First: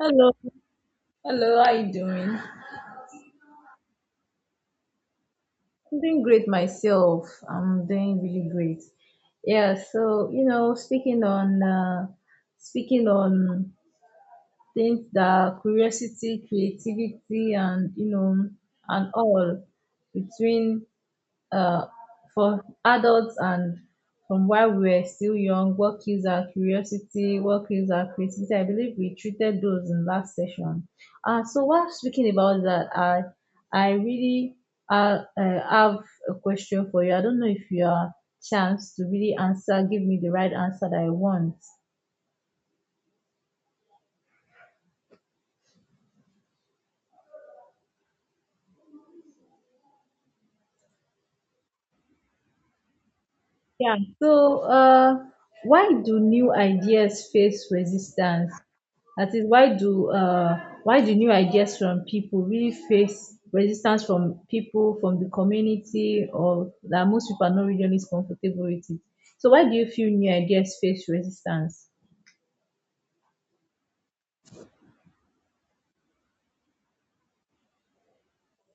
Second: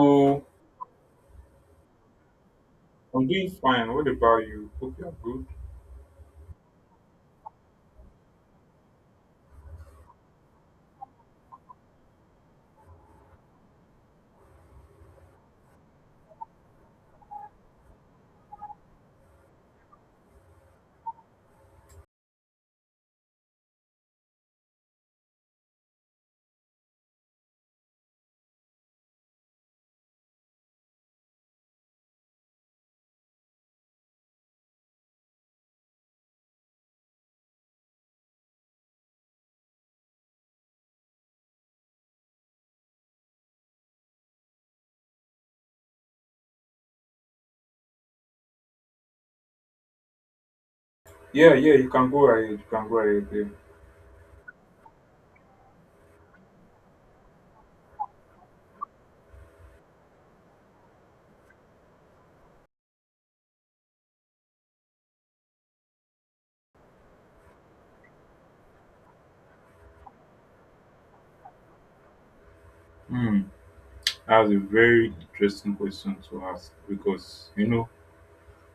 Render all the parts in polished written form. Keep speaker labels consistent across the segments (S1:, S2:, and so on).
S1: Hello. Hello, how you doing? I'm
S2: I'm doing fine. What about you? Hope you're good.
S1: doing great myself. I'm doing really great. Yeah, so you know, speaking on things that curiosity, creativity, and you know, and all between. Uh, for adults and from while we were still young, what kills our curiosity, what kills our creativity, I believe we treated those in last session. So while speaking about that, I really have a question for you. I don't know if you are chance to really answer, give me the right answer that I want.
S2: Yeah, yeah, you can go ahead. You can go ahead. There.
S1: Yeah. So, why do new ideas face resistance? That is, why do new ideas from people really face resistance from people, from the community, or that most people are not really comfortable with it? So, why do you feel new ideas face resistance?
S2: Hmm. That's a very interesting question to ask because, you know,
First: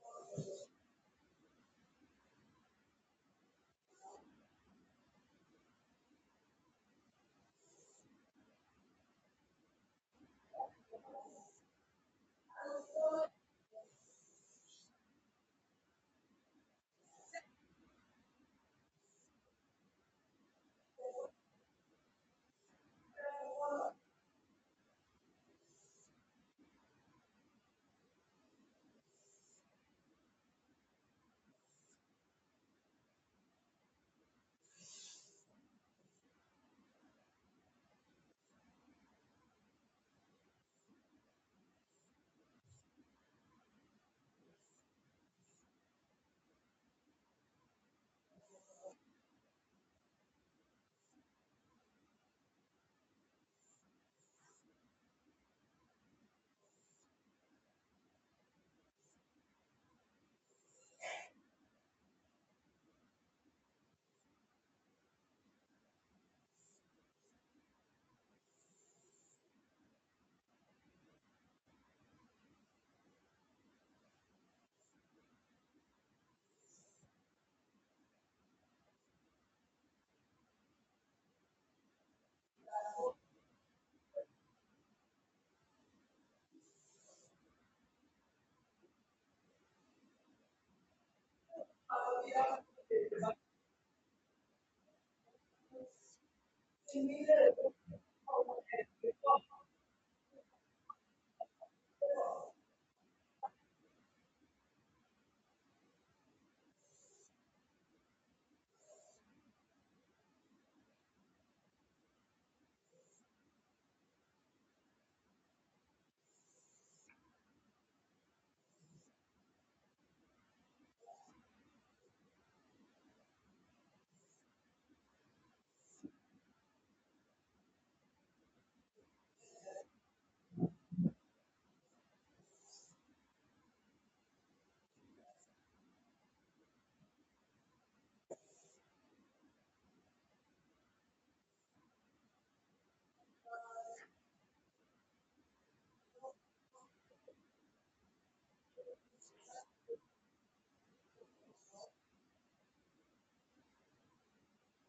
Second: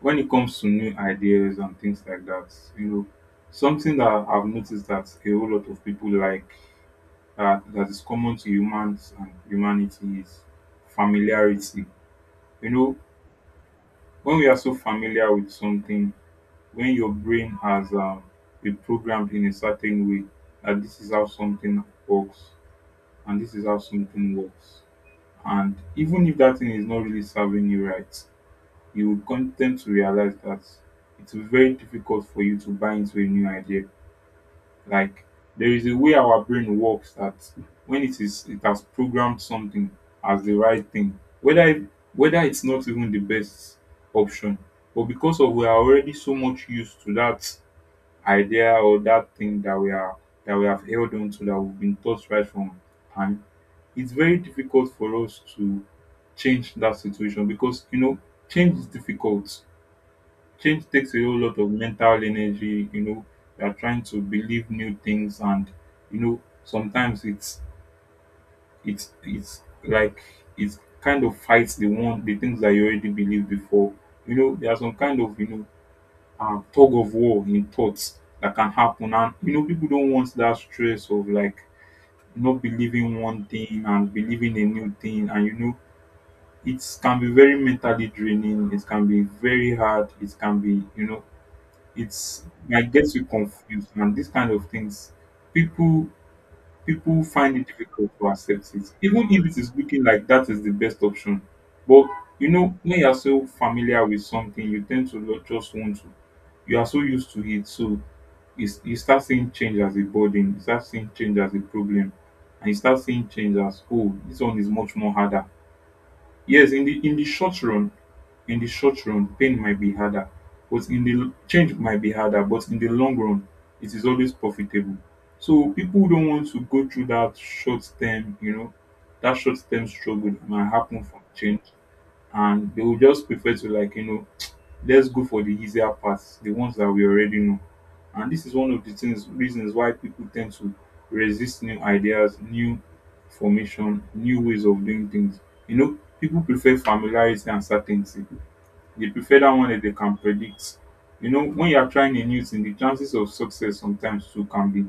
S2: when it comes to new ideas and things like that, you know, something that I've noticed that a whole lot of people like that is common to humans and humanity is familiarity. You know, when we are so familiar with something, when your brain has been programmed in a certain way that this is how something works and this is how something works. And even if that thing is not really serving you right, you will tend to realize that it will be very difficult for you to buy into a new idea. Like there is a way our brain works that when it has programmed something as the right thing, whether it's not even the best option, but because of we are already so much used to that idea or that thing that we are that we have held on to that we've been taught right from time. It's very difficult for us to change that situation because, you know, change is difficult. Change takes a whole lot of mental energy. You know, you are trying to believe new things, and you know, sometimes it's like it kind of fights the things that you already believed before. You know, there are some kind of, you know, tug of war in thoughts that can happen. And you know, people don't want that stress of like not believing one thing and believing a new thing. And you know, it can be very mentally draining. It can be very hard. It can be, you know, it's I might get you confused. And these kind of things, people people find it difficult to accept it, even if it is looking like that is the best option. But you know, when you are so familiar with something, you tend to just want to. You are so used to it, so is you start seeing change as a burden, you start seeing change as a problem, and you start seeing change as, oh, this one is much more harder. Yes, in the short run, pain might be harder, but in the change might be harder, but in the long run, it is always profitable. So people don't want to go through that short term, you know, that short term struggle that might happen from change, and they will just prefer to, like, you know, let's go for the easier paths, the ones that we already know. And this is one of the things reasons why people tend to resist new ideas, new formation, new ways of doing things. You know, people prefer familiarity and certainty. They prefer that one that they can predict. You know, when you are trying a new thing, the chances of success sometimes too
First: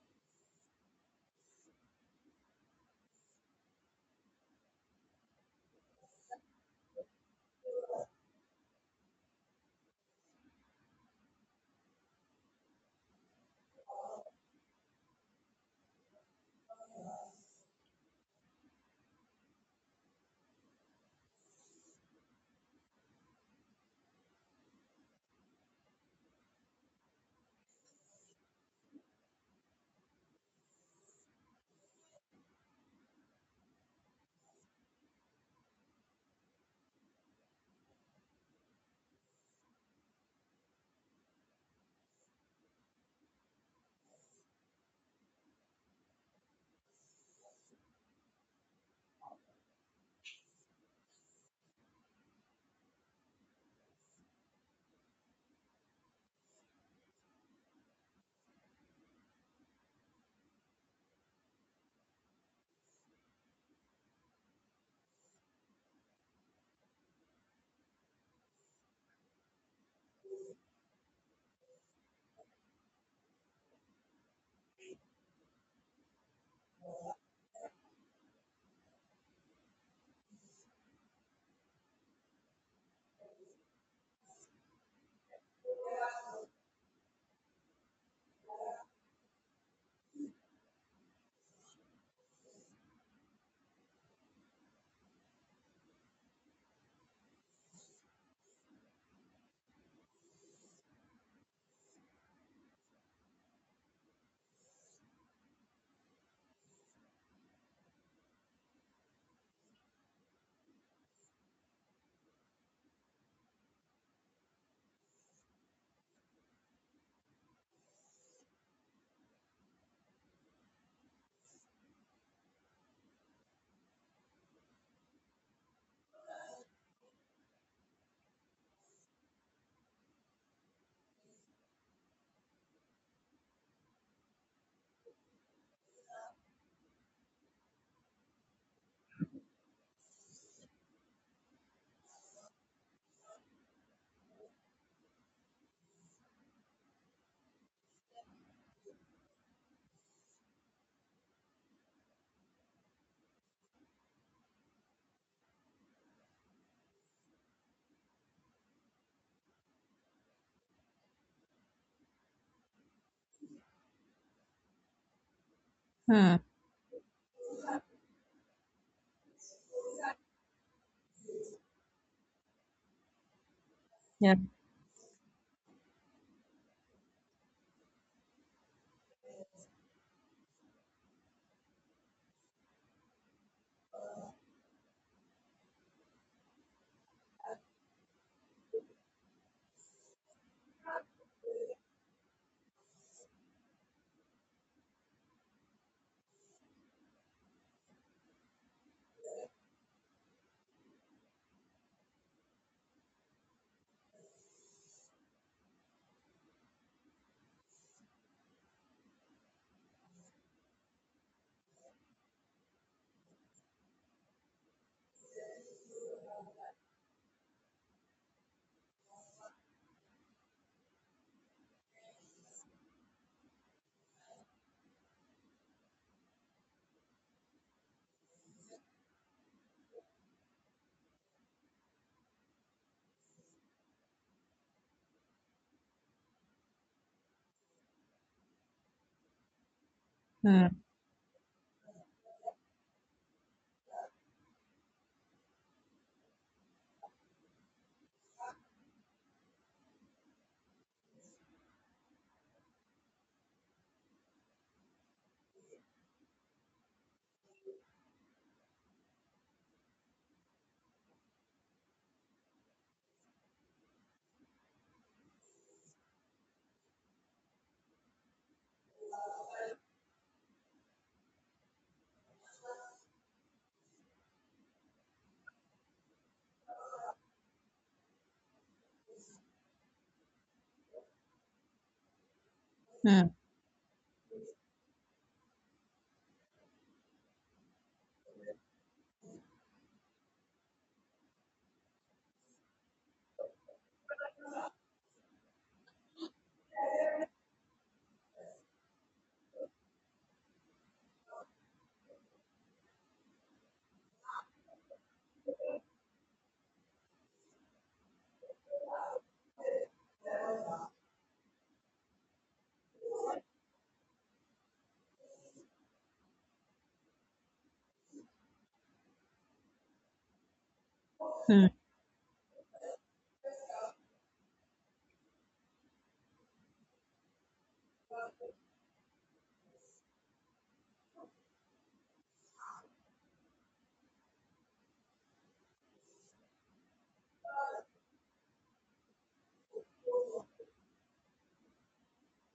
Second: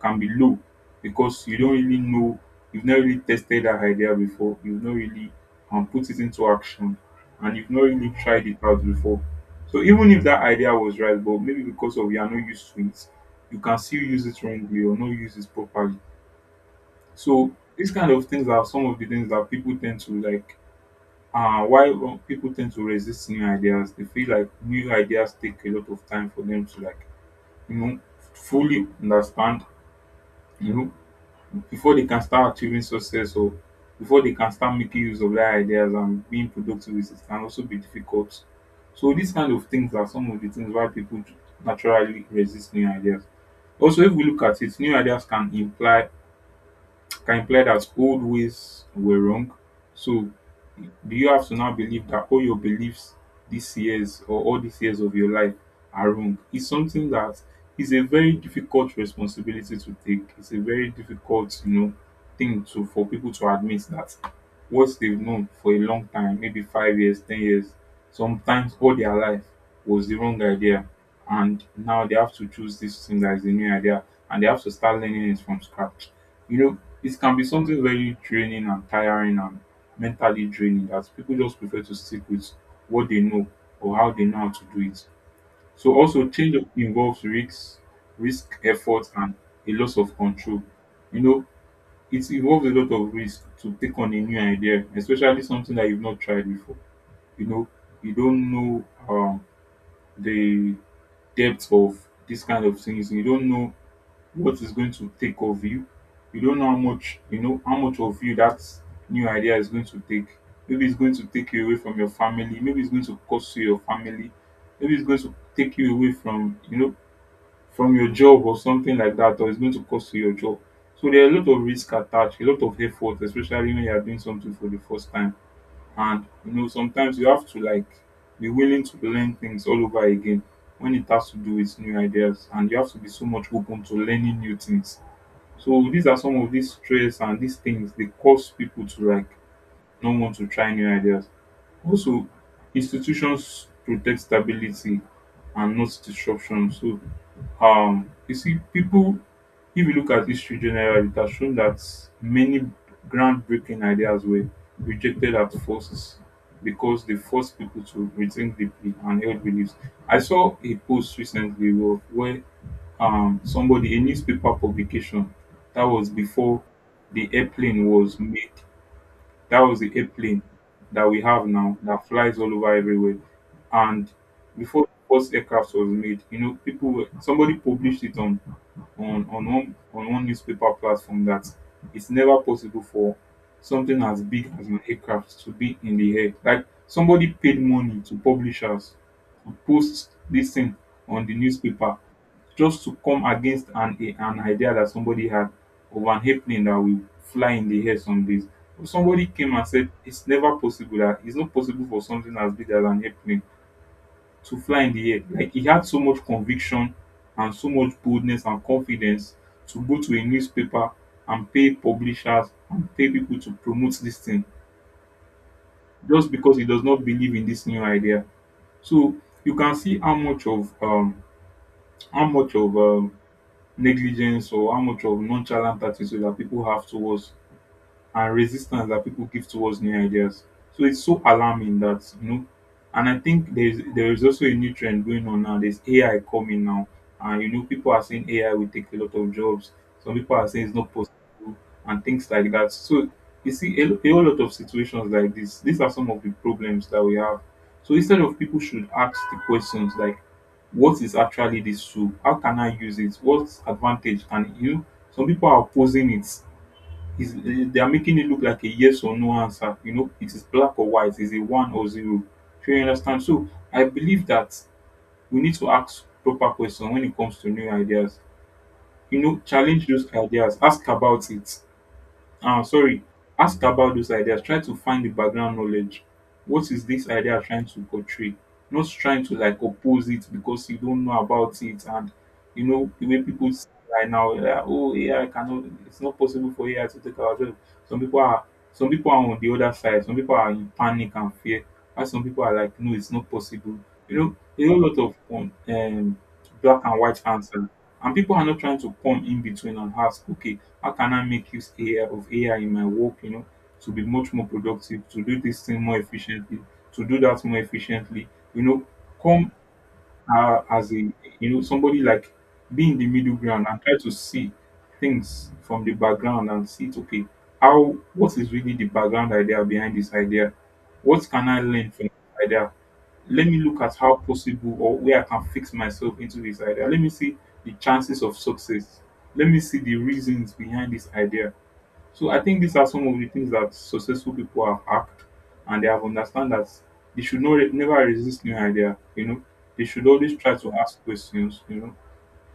S2: can be low because you don't really know, you've not really tested that idea before, you've not really put it into action, and you've not really tried it out before. So even if that idea was right, but maybe because of you are not used to it, you can still use it wrongly or not use it properly. So these kind of things are some of the things that people tend to like why wrong people tend to resist new ideas. They feel like new ideas take a lot of time for them to like, you know, fully understand, you know, before they can start achieving success or before they can start making use of their ideas and being productive with it can also be difficult. So these kind of things are some of the things why people naturally resist new ideas. Also, if we look at it, new ideas can imply that old ways were wrong. So do you have to now believe that all your beliefs these years or all these years of your life are wrong? It's something that is a very difficult responsibility to take. It's a very difficult, you know, thing to for people to admit that what they've known for a long time, maybe 5 years, 10 years, sometimes all their life was the wrong idea. And now they have to choose this thing that is the new idea, and they have to start learning it from scratch. You know, it can be something very draining and tiring and mentally draining that people just prefer to stick with what they know or how they know how to do it. So also change up involves risks, risk effort and a loss of control. You know, it involves a lot of risk to take on a new idea, especially something that you've not tried before. You know, you don't know, um, the depth of this kind of things. You don't know what is going to take of you. You don't know how much, you know, how much of you that new idea is going to take. Maybe it's going to take you away from your family. Maybe it's going to cost you your family. Maybe it's going to take you away from, you know, from your job or something like that, or it's going to cost you your job. So there are a lot of risk attached, a lot of effort, especially when you are doing something for the first time. And you know sometimes you have to like be willing to learn things all over again when it has to do with new ideas, and you have to be so much open to learning new things. So these are some of these stress and these things they cause people to like not want to try new ideas. Also, institutions protect stability and not disruption. So you see people, if you look at history generally, it has shown that many groundbreaking ideas were rejected at forces because they forced people to rethink deeply and held beliefs. I saw a post recently where somebody, a newspaper publication that was
S1: Hmm.
S2: before the airplane was made, that was the airplane that we have now that flies all over everywhere. And
S1: Yeah.
S2: before the first aircraft was made, you know, people were, somebody published it on one newspaper platform that it's never possible for something as big as an aircraft to be in the air. Like somebody paid money to publishers to post this thing on the newspaper just to come against an idea that somebody had of an happening that will fly in the air some days. But somebody came and said it's not possible for something as big as an happening to fly in the air. Like he had so much conviction and so much boldness and confidence to go to a newspaper and pay publishers and pay people to promote this thing just because he does not believe in this new idea. So you can see how much of how much of um negligence or how much of nonchalant attitude that people have towards and resistance that people give towards new ideas. So it's so alarming that, you know, and I think there is also a new trend going on now. There's AI coming now, and you know people are saying AI will take a lot of jobs. Some people are saying
S1: Hmm.
S2: it's not possible and things like that. So you see a a whole lot of situations like this. These are some of the problems that we have. So instead of people should ask the questions like, what is actually this tool? How can I use it? What advantage can you? Some people are opposing it is they are making it look like a yes or no answer. You know, it is black or white, it's a one or zero. Do you understand? So I believe that we need to ask proper questions when it comes to new ideas. You know, challenge those ideas, ask about it. Ah, sorry. Ask about those ideas. Try to find the background knowledge. What is this idea trying to portray? Not trying to like oppose it because you don't know about it. And you know, the way
S1: Hmm.
S2: people say right now, like, oh, AI cannot, it's not possible for AI to take our job. Some people are, some people are on the other side. Some people are in panic and fear. And some people are like, no, it's not possible. You know, there are a lot of black and white answers. And people are not trying to come in between and ask, okay, how can I make use AI of AI in my work, you know, to be much more productive, to do this thing more efficiently, to do that more efficiently, you know, come as a, you know, somebody like be in the middle ground and try to see things from the background and see, it, okay, how, what is really the background idea behind this idea? What can I
S1: Hmm.
S2: learn from this idea? Let me look at how possible or where I can fix myself into this idea. Let me see the chances of success. Let me see the reasons behind this idea. So I think these are some of the things that successful people have act, and they have understand that they should not never resist new idea. You know, they should always try to ask questions. You know,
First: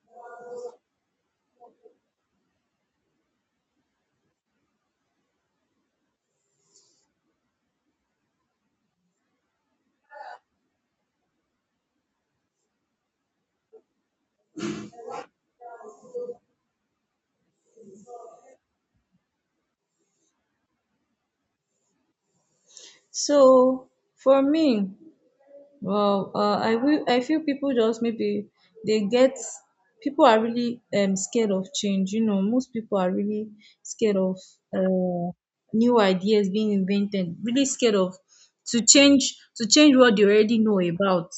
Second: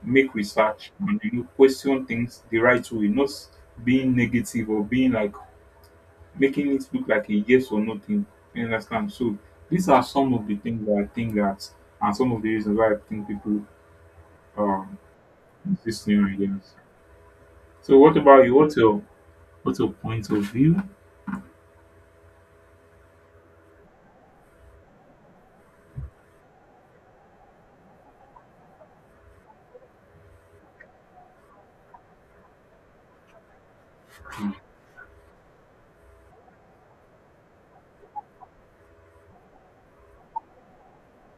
S2: make research, and you know question things the right way, not being negative or being like making it look like a yes or no thing. You understand? So these are some of the things that I think that, and some of the reasons why I think people um use new ideas. So what about you? What's your point of view?
S1: So for me, well, I will, I feel people just maybe they get, people are really scared of change. You know, most people are really scared of
S2: Mm.
S1: uh, new ideas being invented. Really scared of to change, to change what they already know about.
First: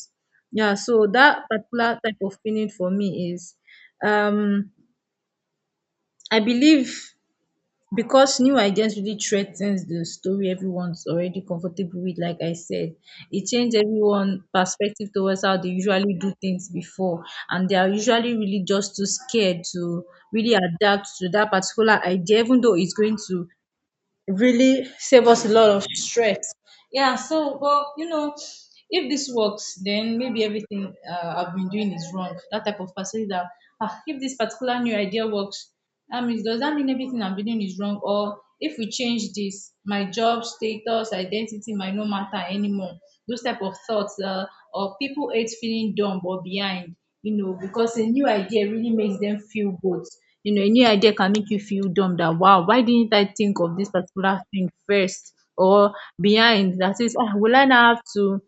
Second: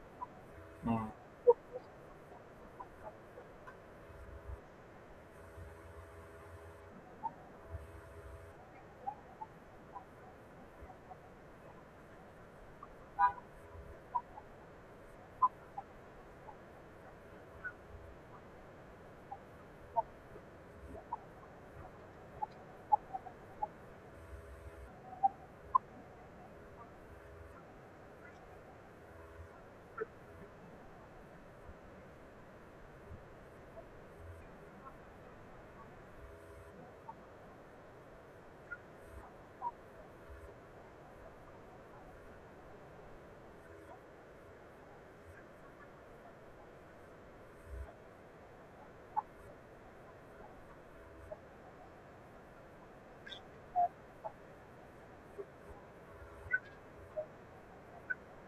S1: Yeah, so that particular type of feeling for me is, um I believe, because new ideas really threatens the story everyone's already comfortable with. Like I said, it changed everyone's perspective towards how they usually do things before, and they are usually really just too scared to really adapt to that particular idea, even though it's going to really save us a lot of stress. Yeah, so but you know, if this works, then maybe everything I've been doing is wrong. That type of person is that, ah, if this particular new idea works, that means, does that mean everything I'm doing is wrong? Or if we change this, my job status, identity might not matter anymore. Those type of thoughts. Or people hate feeling dumb or behind, you know, because a new idea really makes them feel good. You know, a new idea can make you feel dumb, that wow, why didn't I think of this particular thing first, or behind? That is, ah, will I now have to,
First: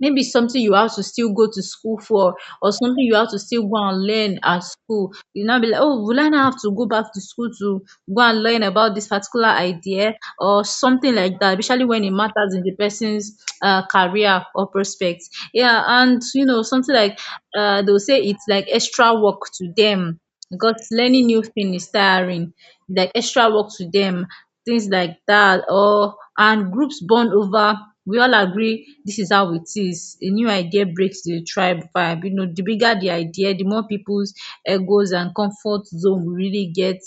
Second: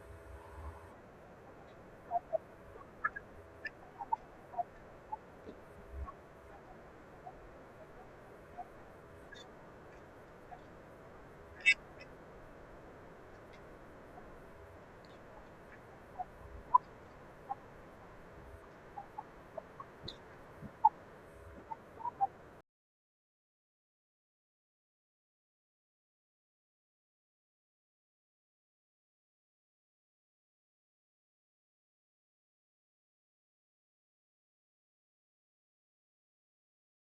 S1: maybe something you have to still go to school for, or something you have to still go and learn at school. You now be like, oh, will I now have to go back to school to go and learn about this particular idea or something like that, especially when it matters in the person's career or prospects. Yeah, and you know, something like, they'll say it's like extra work to them, because learning new thing is tiring, it's like extra work to them, things like that. Or, and groups bond over, we all agree this is how it is, a new idea breaks the tribe vibe. You know, the bigger the idea, the more people's egos and comfort zone will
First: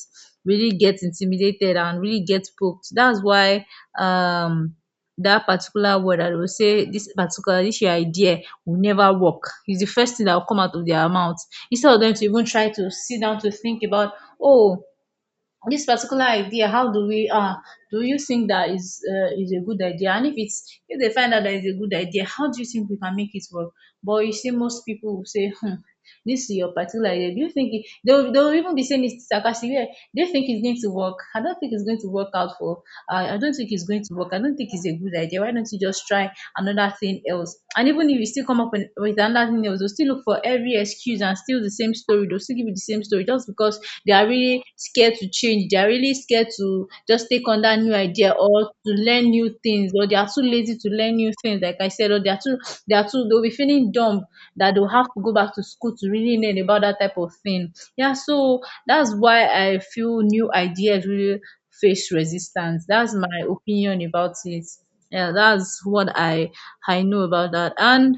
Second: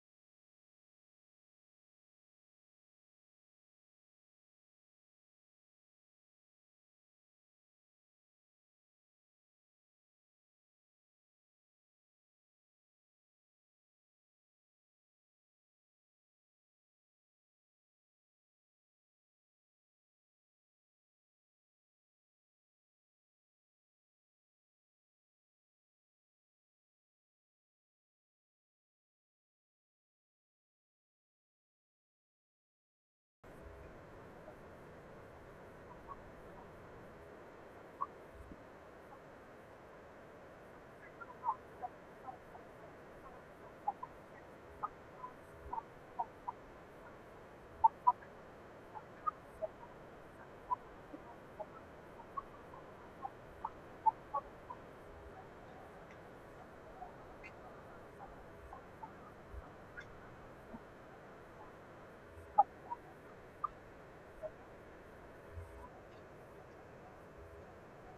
S1: really get intimidated and really get poked. That's why, um that particular word, and they will say this particular, this your idea will never work. It's the first thing that will come out of their mouth, instead of them to even try to sit down to think about, oh, this particular idea, how do we do you think that is a good idea, and if it's, if they find out that it's a good idea, how do you think we can make it work? But you see, most people will say, hmm, this is your particular idea, do you think it, they'll even be saying it's sarcastic, yeah, do you think it's going to work? I don't think it's going to work out for, I don't think it's going to work, I don't think it's a good idea, why don't you just try another thing else? And even if you still come up with another thing else, they'll still look for every excuse and still the same story. They'll still give you the same story just because they are really scared to change. They are really scared to just take on that new idea or to learn new things, or they are too lazy to learn new things, like I said, or they are too, they'll be feeling dumb that they'll have to go back to school to really learn about that type of thing. Yeah, so that's why I feel new ideas really face resistance. That's my opinion about it. Yeah, that's what I know about that. And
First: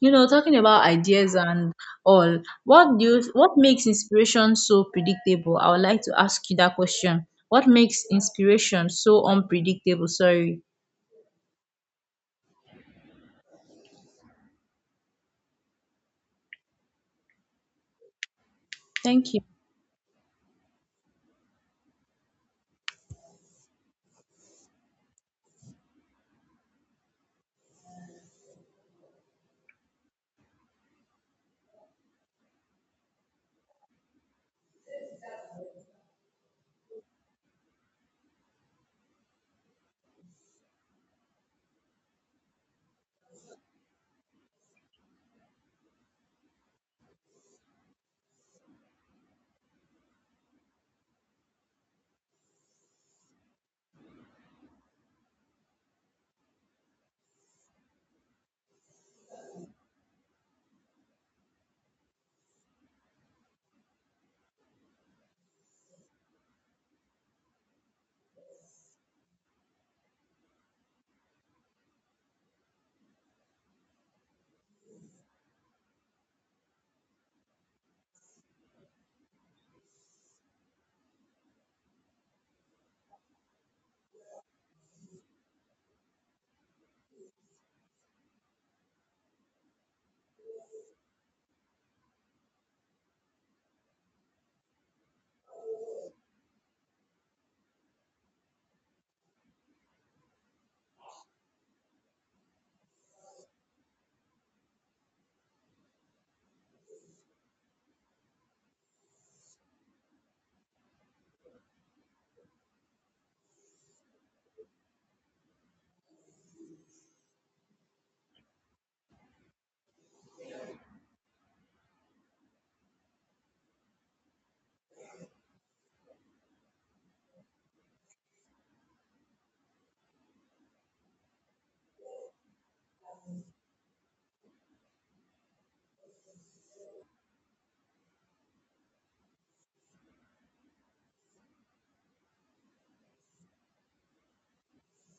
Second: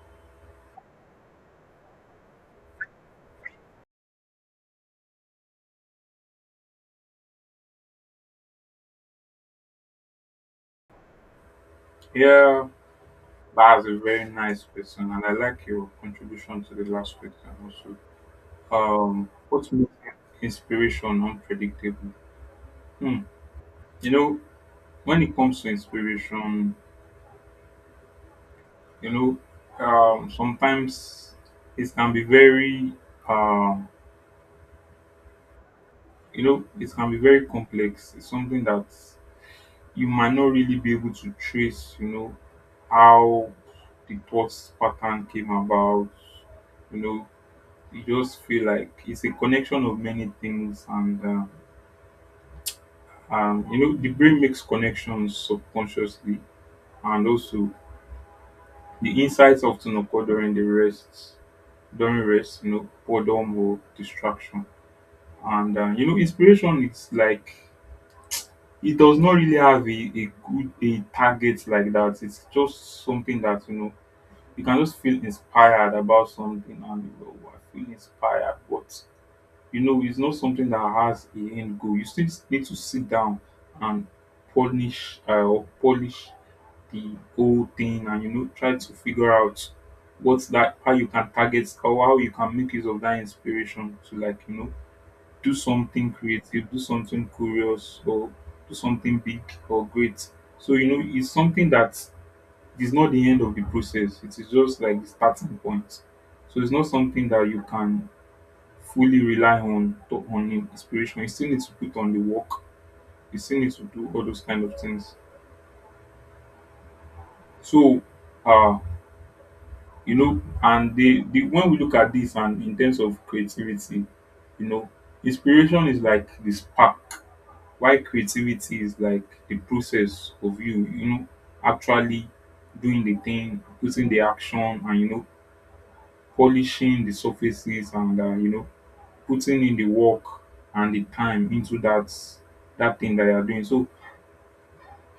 S1: you know, talking about ideas and all, what do you, what makes inspiration so predictable, I would like to ask you that question, what makes inspiration so unpredictable, sorry?
S2: Yeah, that's a very nice question, and I like your contribution to the last question also.
S1: Thank you.
S2: What makes inspiration unpredictable? Hmm. You know, when it comes to inspiration, you know sometimes it can be very um, you know it can be very complex. It's something that you might not really be able to trace, you know, how the thought pattern came about. You know, you just feel like it's a connection of many things, and you know the brain makes connections subconsciously, and also the insights often occur during the rest, during rest, you know, boredom or distraction. And you know, inspiration is like it does not really have a good a target like that. It's just something that, you know, you can just feel inspired about something and you know, "Wow, I feel inspired," but you know, it's not something that has a end goal. You still need to sit down and polish or polish the whole thing and you know try to figure out what's that, how you can target or how you can make use of that inspiration to like, you know, do something creative, do something curious, or do something big or great. So, you know, it's something that is not the end of the process. It is just like the starting point. So it's not something that you can fully rely on on inspiration. You still need to put on the work. You still need to do all those kind of things. So, uh, you know, and the when we look at this, and in terms of creativity, you know, inspiration is like the spark. Why creativity is like the process of you, you know, actually doing the thing, putting the action, and you know, polishing the surfaces, and you know, putting in the work and the time into that that thing that you are doing. So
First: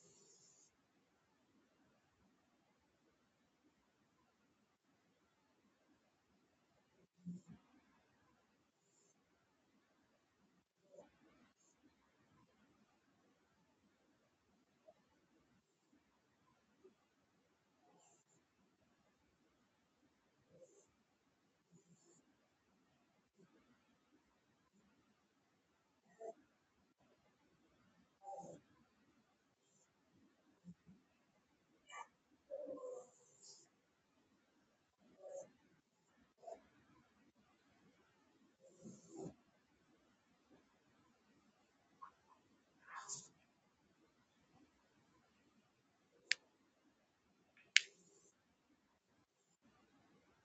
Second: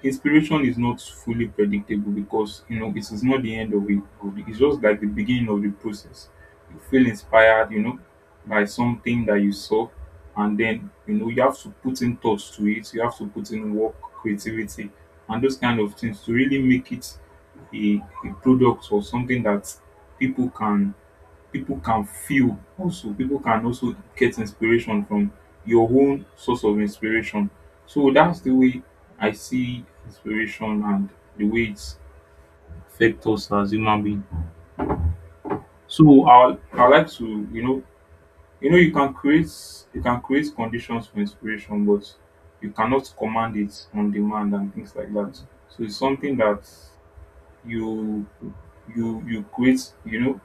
S2: inspiration is not fully predictable, because you know it is not the end of it. It's just like the beginning of the process. You feel inspired, you know, by something that you saw, and then you know you have to put in thoughts to it, you have to put in work, creativity, and those kind of things to really make it a product or something that people can people can feel, also people can also get inspiration from your own source of inspiration. So that's the way I see inspiration and the way it's affect us as human beings. So I like to, you know you can create conditions for inspiration, but you cannot command it on demand and things like that. So it's something that you you create, you know,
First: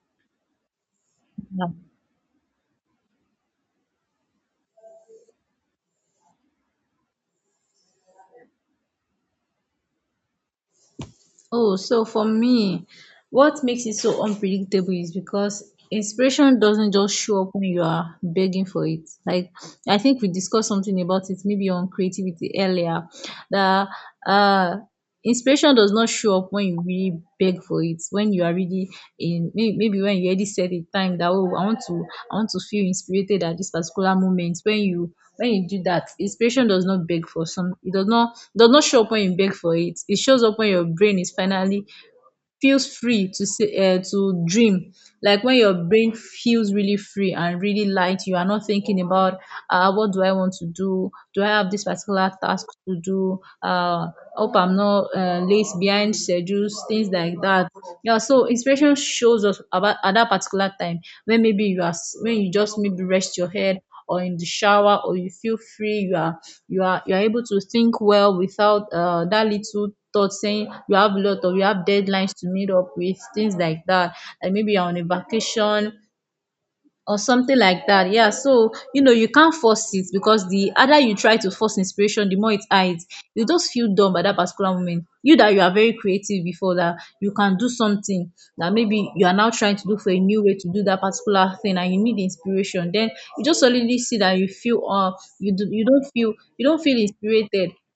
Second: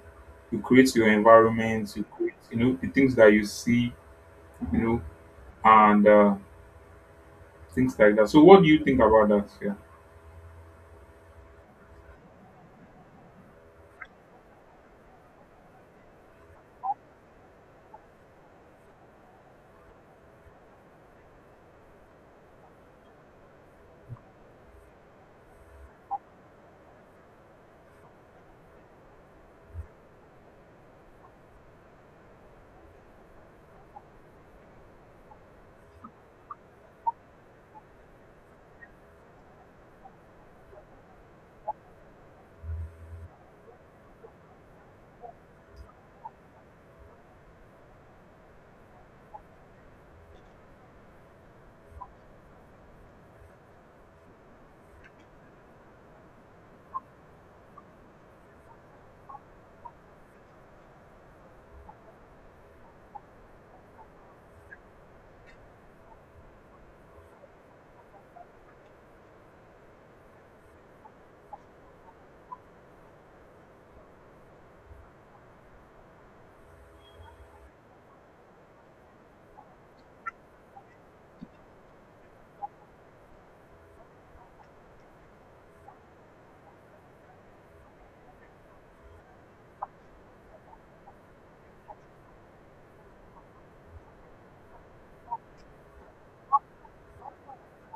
S2: you create your
S1: Yeah.
S2: environment, you create, you know, the things that you see, you know, and things like that. So, what do you think about that? Yeah.
S1: Oh, so for me, what makes it so unpredictable is because inspiration doesn't just show up when you are begging for it. Like, I think we discussed something about it maybe on creativity earlier, that uh inspiration does not show up when you really beg for it, when you are really in may-, maybe when you already set a time that, oh, I want to, I want to feel inspired at this particular moment. When you, when you do that, inspiration does not beg for some, it does not, does not show up when you beg for it. It shows up when your brain is finally feels free to say, to dream. Like when your brain feels really free and really light, you are not thinking about, what do I want to do, do I have this particular task to do, hope I'm not late behind schedules, things like that. Yeah, so inspiration shows us about at that particular time, when maybe you are s-, when you just maybe rest your head, or in the shower, or you feel free, you are, you are, you are able to think well without that little thought saying you have a lot of, you have deadlines to meet up with, things like that, and maybe you're on a vacation or something like that. Yeah, so you know, you can't force it, because the other you try to force inspiration, the more it hides. You just feel dumb at that particular moment, you that you are very creative before that, you can do something that maybe you are now trying to do for a new way to do that particular thing, and you need the inspiration then, you just suddenly see that you feel you do, you don't feel, you don't feel inspired.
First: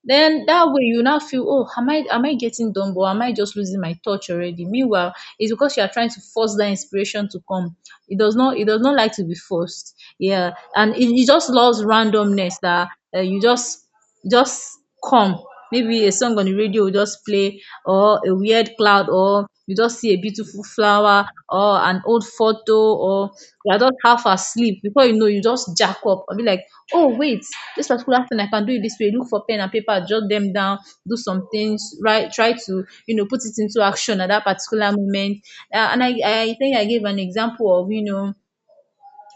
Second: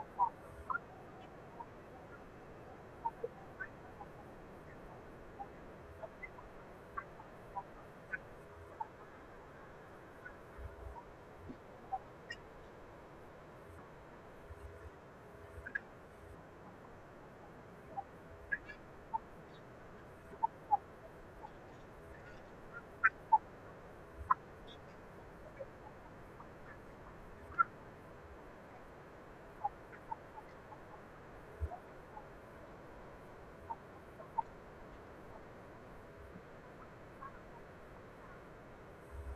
S1: Then that way you now feel, oh, am I, am I getting dumb, or am I just losing my touch already? Meanwhile, it's because you are trying to force that inspiration to come. It does not, it does not like to be forced. Yeah. And it just loves randomness. That you just come. Maybe a song on the radio will just play, or a weird cloud, or you just see a beautiful flower, or an old photo, or you're just half asleep. Before you know, you just jack up and be like, oh wait, this particular thing I can do it this way. Look for pen and paper, jot them down, do some things, right? Try to, you know, put it into action at that particular moment. And I think I gave an example of, you know,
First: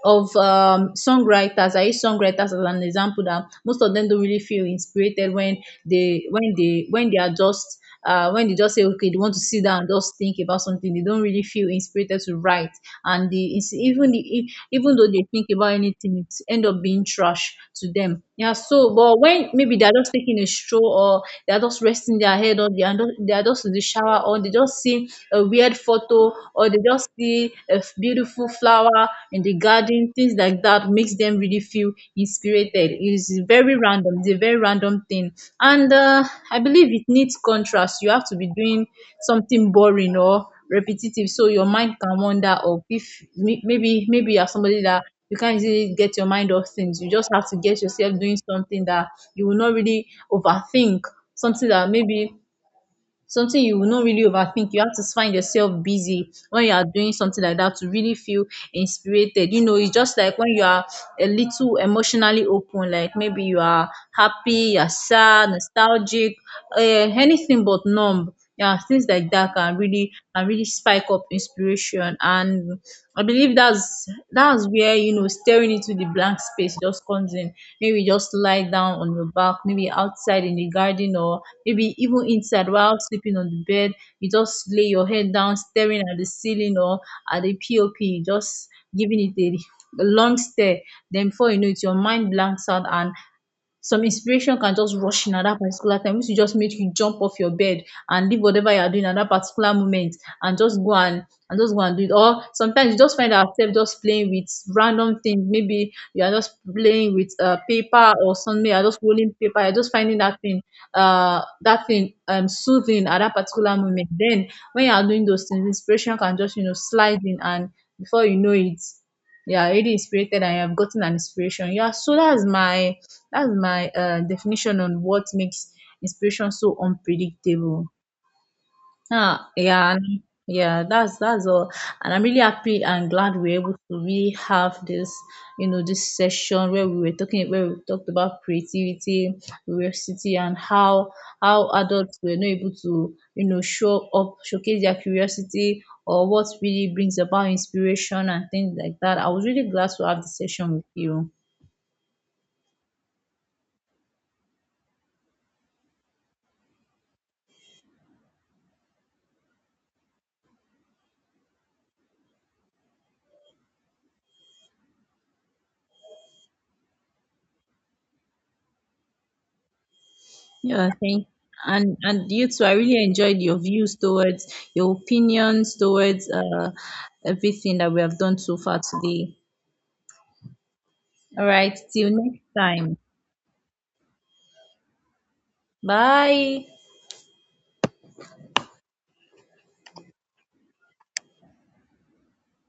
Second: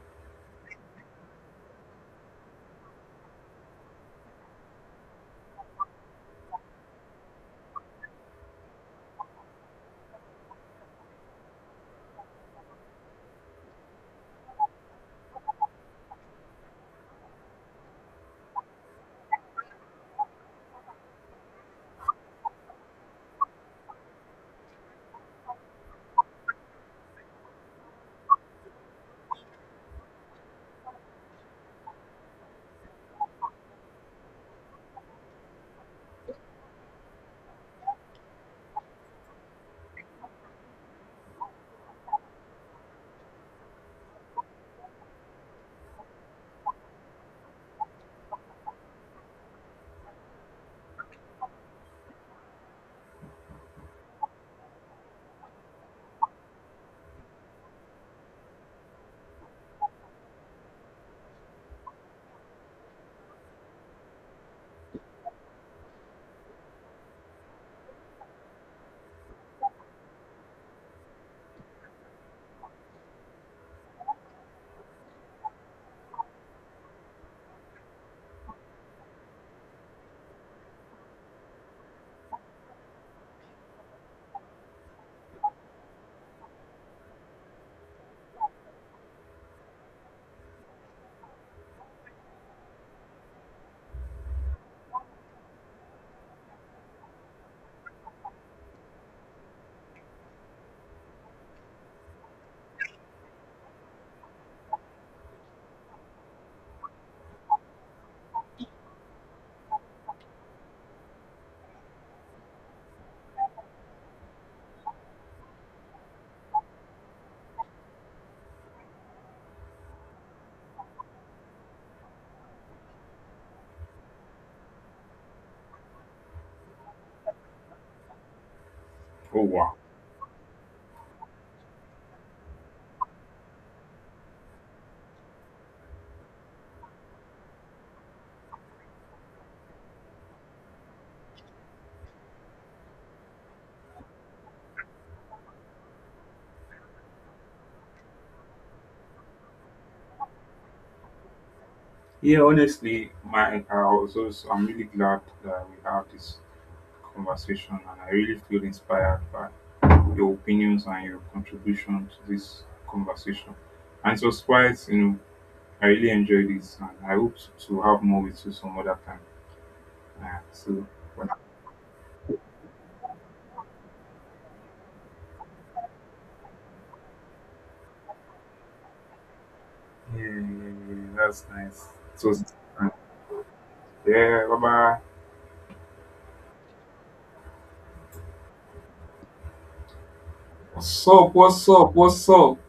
S1: of songwriters. I use songwriters as an example that most of them don't really feel inspired when they, when they, when they are just, when they just say, okay, they want to sit down and just think about something, they don't really feel inspired to write, and the, it's, even the e-, even though they think about anything, it end up being trash to them. Yeah, so but when maybe they're just taking a stroll, or they are just resting their head, or they are just in the shower, or they just see a weird photo, or they just see a f- beautiful flower in the garden, things like that makes them really feel inspirited. It is very random. It's a very random thing. And I believe it needs contrast. You have to be doing something boring or repetitive so your mind can wander off. If may-, maybe maybe you're somebody that you can't easily get your mind off things, you just have to get yourself doing something that you will not really overthink, something that maybe something you will not really overthink. You have to find yourself busy when you are doing something like that to really feel inspired. You know, it's just like when you are a little emotionally open, like maybe you are happy, you're sad, nostalgic, anything but numb. Yeah, things like that can really, can really spike up inspiration. And I believe that's where, you know, staring into the blank space just comes in. Maybe just lie down on your back, maybe outside in the garden, or maybe even inside while sleeping on the bed, you just lay your head down staring at the ceiling, or at the pop, just giving it a long stare, then before you know it, your mind blanks out, and some inspiration can just rush in at that particular time, which will just make you jump off your bed and leave whatever you are doing at that particular moment, and just go and do it. Or sometimes you just find ourselves just playing with random things, maybe you are just playing with paper or something, you are just rolling paper, you're just finding that thing, soothing at that particular moment. Then when you are doing those things, inspiration can just, you know, slide in, and before you know it, you are already inspired and you have gotten an inspiration. Yeah, so that's my, that's my definition on what makes inspiration so unpredictable.
S2: Oh
S1: Ah,
S2: wow.
S1: yeah, and yeah, that's all. And I'm really happy and glad we're able to really have this, you know, this session where we were talking, where we talked about creativity, curiosity, and how adults were not able to, you know, show up, showcase their curiosity, or what really brings about inspiration and things like that. I was really glad to have the session with you.
S2: Yeah, honestly, my I was also I'm really glad that we have this conversation, and I really feel inspired by your opinions and your contribution to this conversation. And it was quite, you know, I really enjoyed it, and I hope to have more with you some other time. Yeah, so,
S1: Yeah, thank,
S2: well,
S1: and you too. I really enjoyed your views towards your opinions towards everything that we have done so far today.
S2: yeah, yeah, yeah, that's
S1: All right,
S2: nice.
S1: till
S2: So,
S1: next time.
S2: yeah, bye bye.
S1: Bye.
S2: What's up? What's up? What's up?